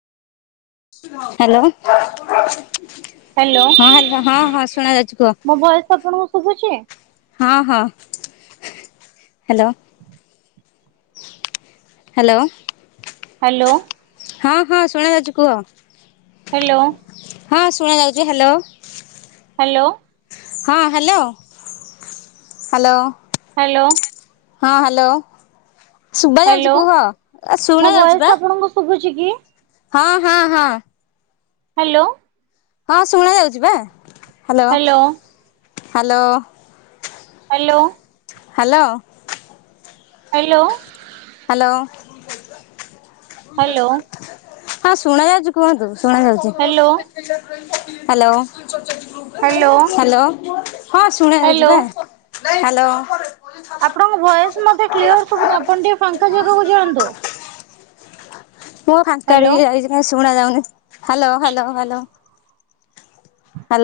Hello. Hello ହଁ ହାଲ ହଁ ହଁ ଶୁଣା ଯାଉଛି କୁହ। ମୋ ଭଏସ ଆପଣଙ୍କୁ ଶୁଭୁଛି? ହଁ ହଁ ହ୍ୟାଲୋ। ହ୍ୟାଲୋ। ହ୍ୟାଲୋ। ହଁ ହଁ ଶୁଣା ଯାଉଛି କୁହ। ହ୍ୟାଲୋ। ହଁ ଶୁଣାଯାଉଛି ହ୍ୟାଲୋ। ହ୍ୟାଲୋ। ହଁ ହ୍ୟାଲୋ ହ୍ୟାଲୋ। ହ୍ୟାଲୋ। ହଁ ହ୍ୟାଲୋ ଶୁବା ଯାଉଛି ହ୍ୟାଲୋ କୁହ ଆ ମୋ ଶୁଣା ଭଏସ ଯାଉଛି ବା। ଆପଣଙ୍କୁ ଶୁଭୁଛି କି? ହଁ ହଁ ହଁ। ହ୍ୟାଲୋ। ହଁ ଶୁଣା ଯାଉଛି ବା। Hello hello hello. Hello. Hello. Hello. Hello. Hello ହଁ ଶୁଣା ଯାଉଛି କୁହନ୍ତୁ ଶୁଣା ଯାଉଛି। Hello hello. ହ୍ୟାଲୋ। ହ୍ୟାଲୋ ହଁ ଶୁଣା ଯାଉଛି ହ୍ୟାଲୋ ବା। ହ୍ୟାଲୋ। ଆପଣଙ୍କ ଭଏସ୍ ମତେ କ୍ଲିୟର ଶୁଭୁନି ଆପଣ ଟିକେ ଫାଙ୍କା ଜାଗାକୁ ଯାଆନ୍ତୁ। ମୁଁ ଫାଙ୍କା ଆଡ଼ିକି ହ୍ୟାଲୋ ଯାଇଛି କଣ ଶୁଣା ଯାଉନି ହ୍ୟାଲୋ ହ୍ୟାଲୋ ହ୍ୟାଲୋ।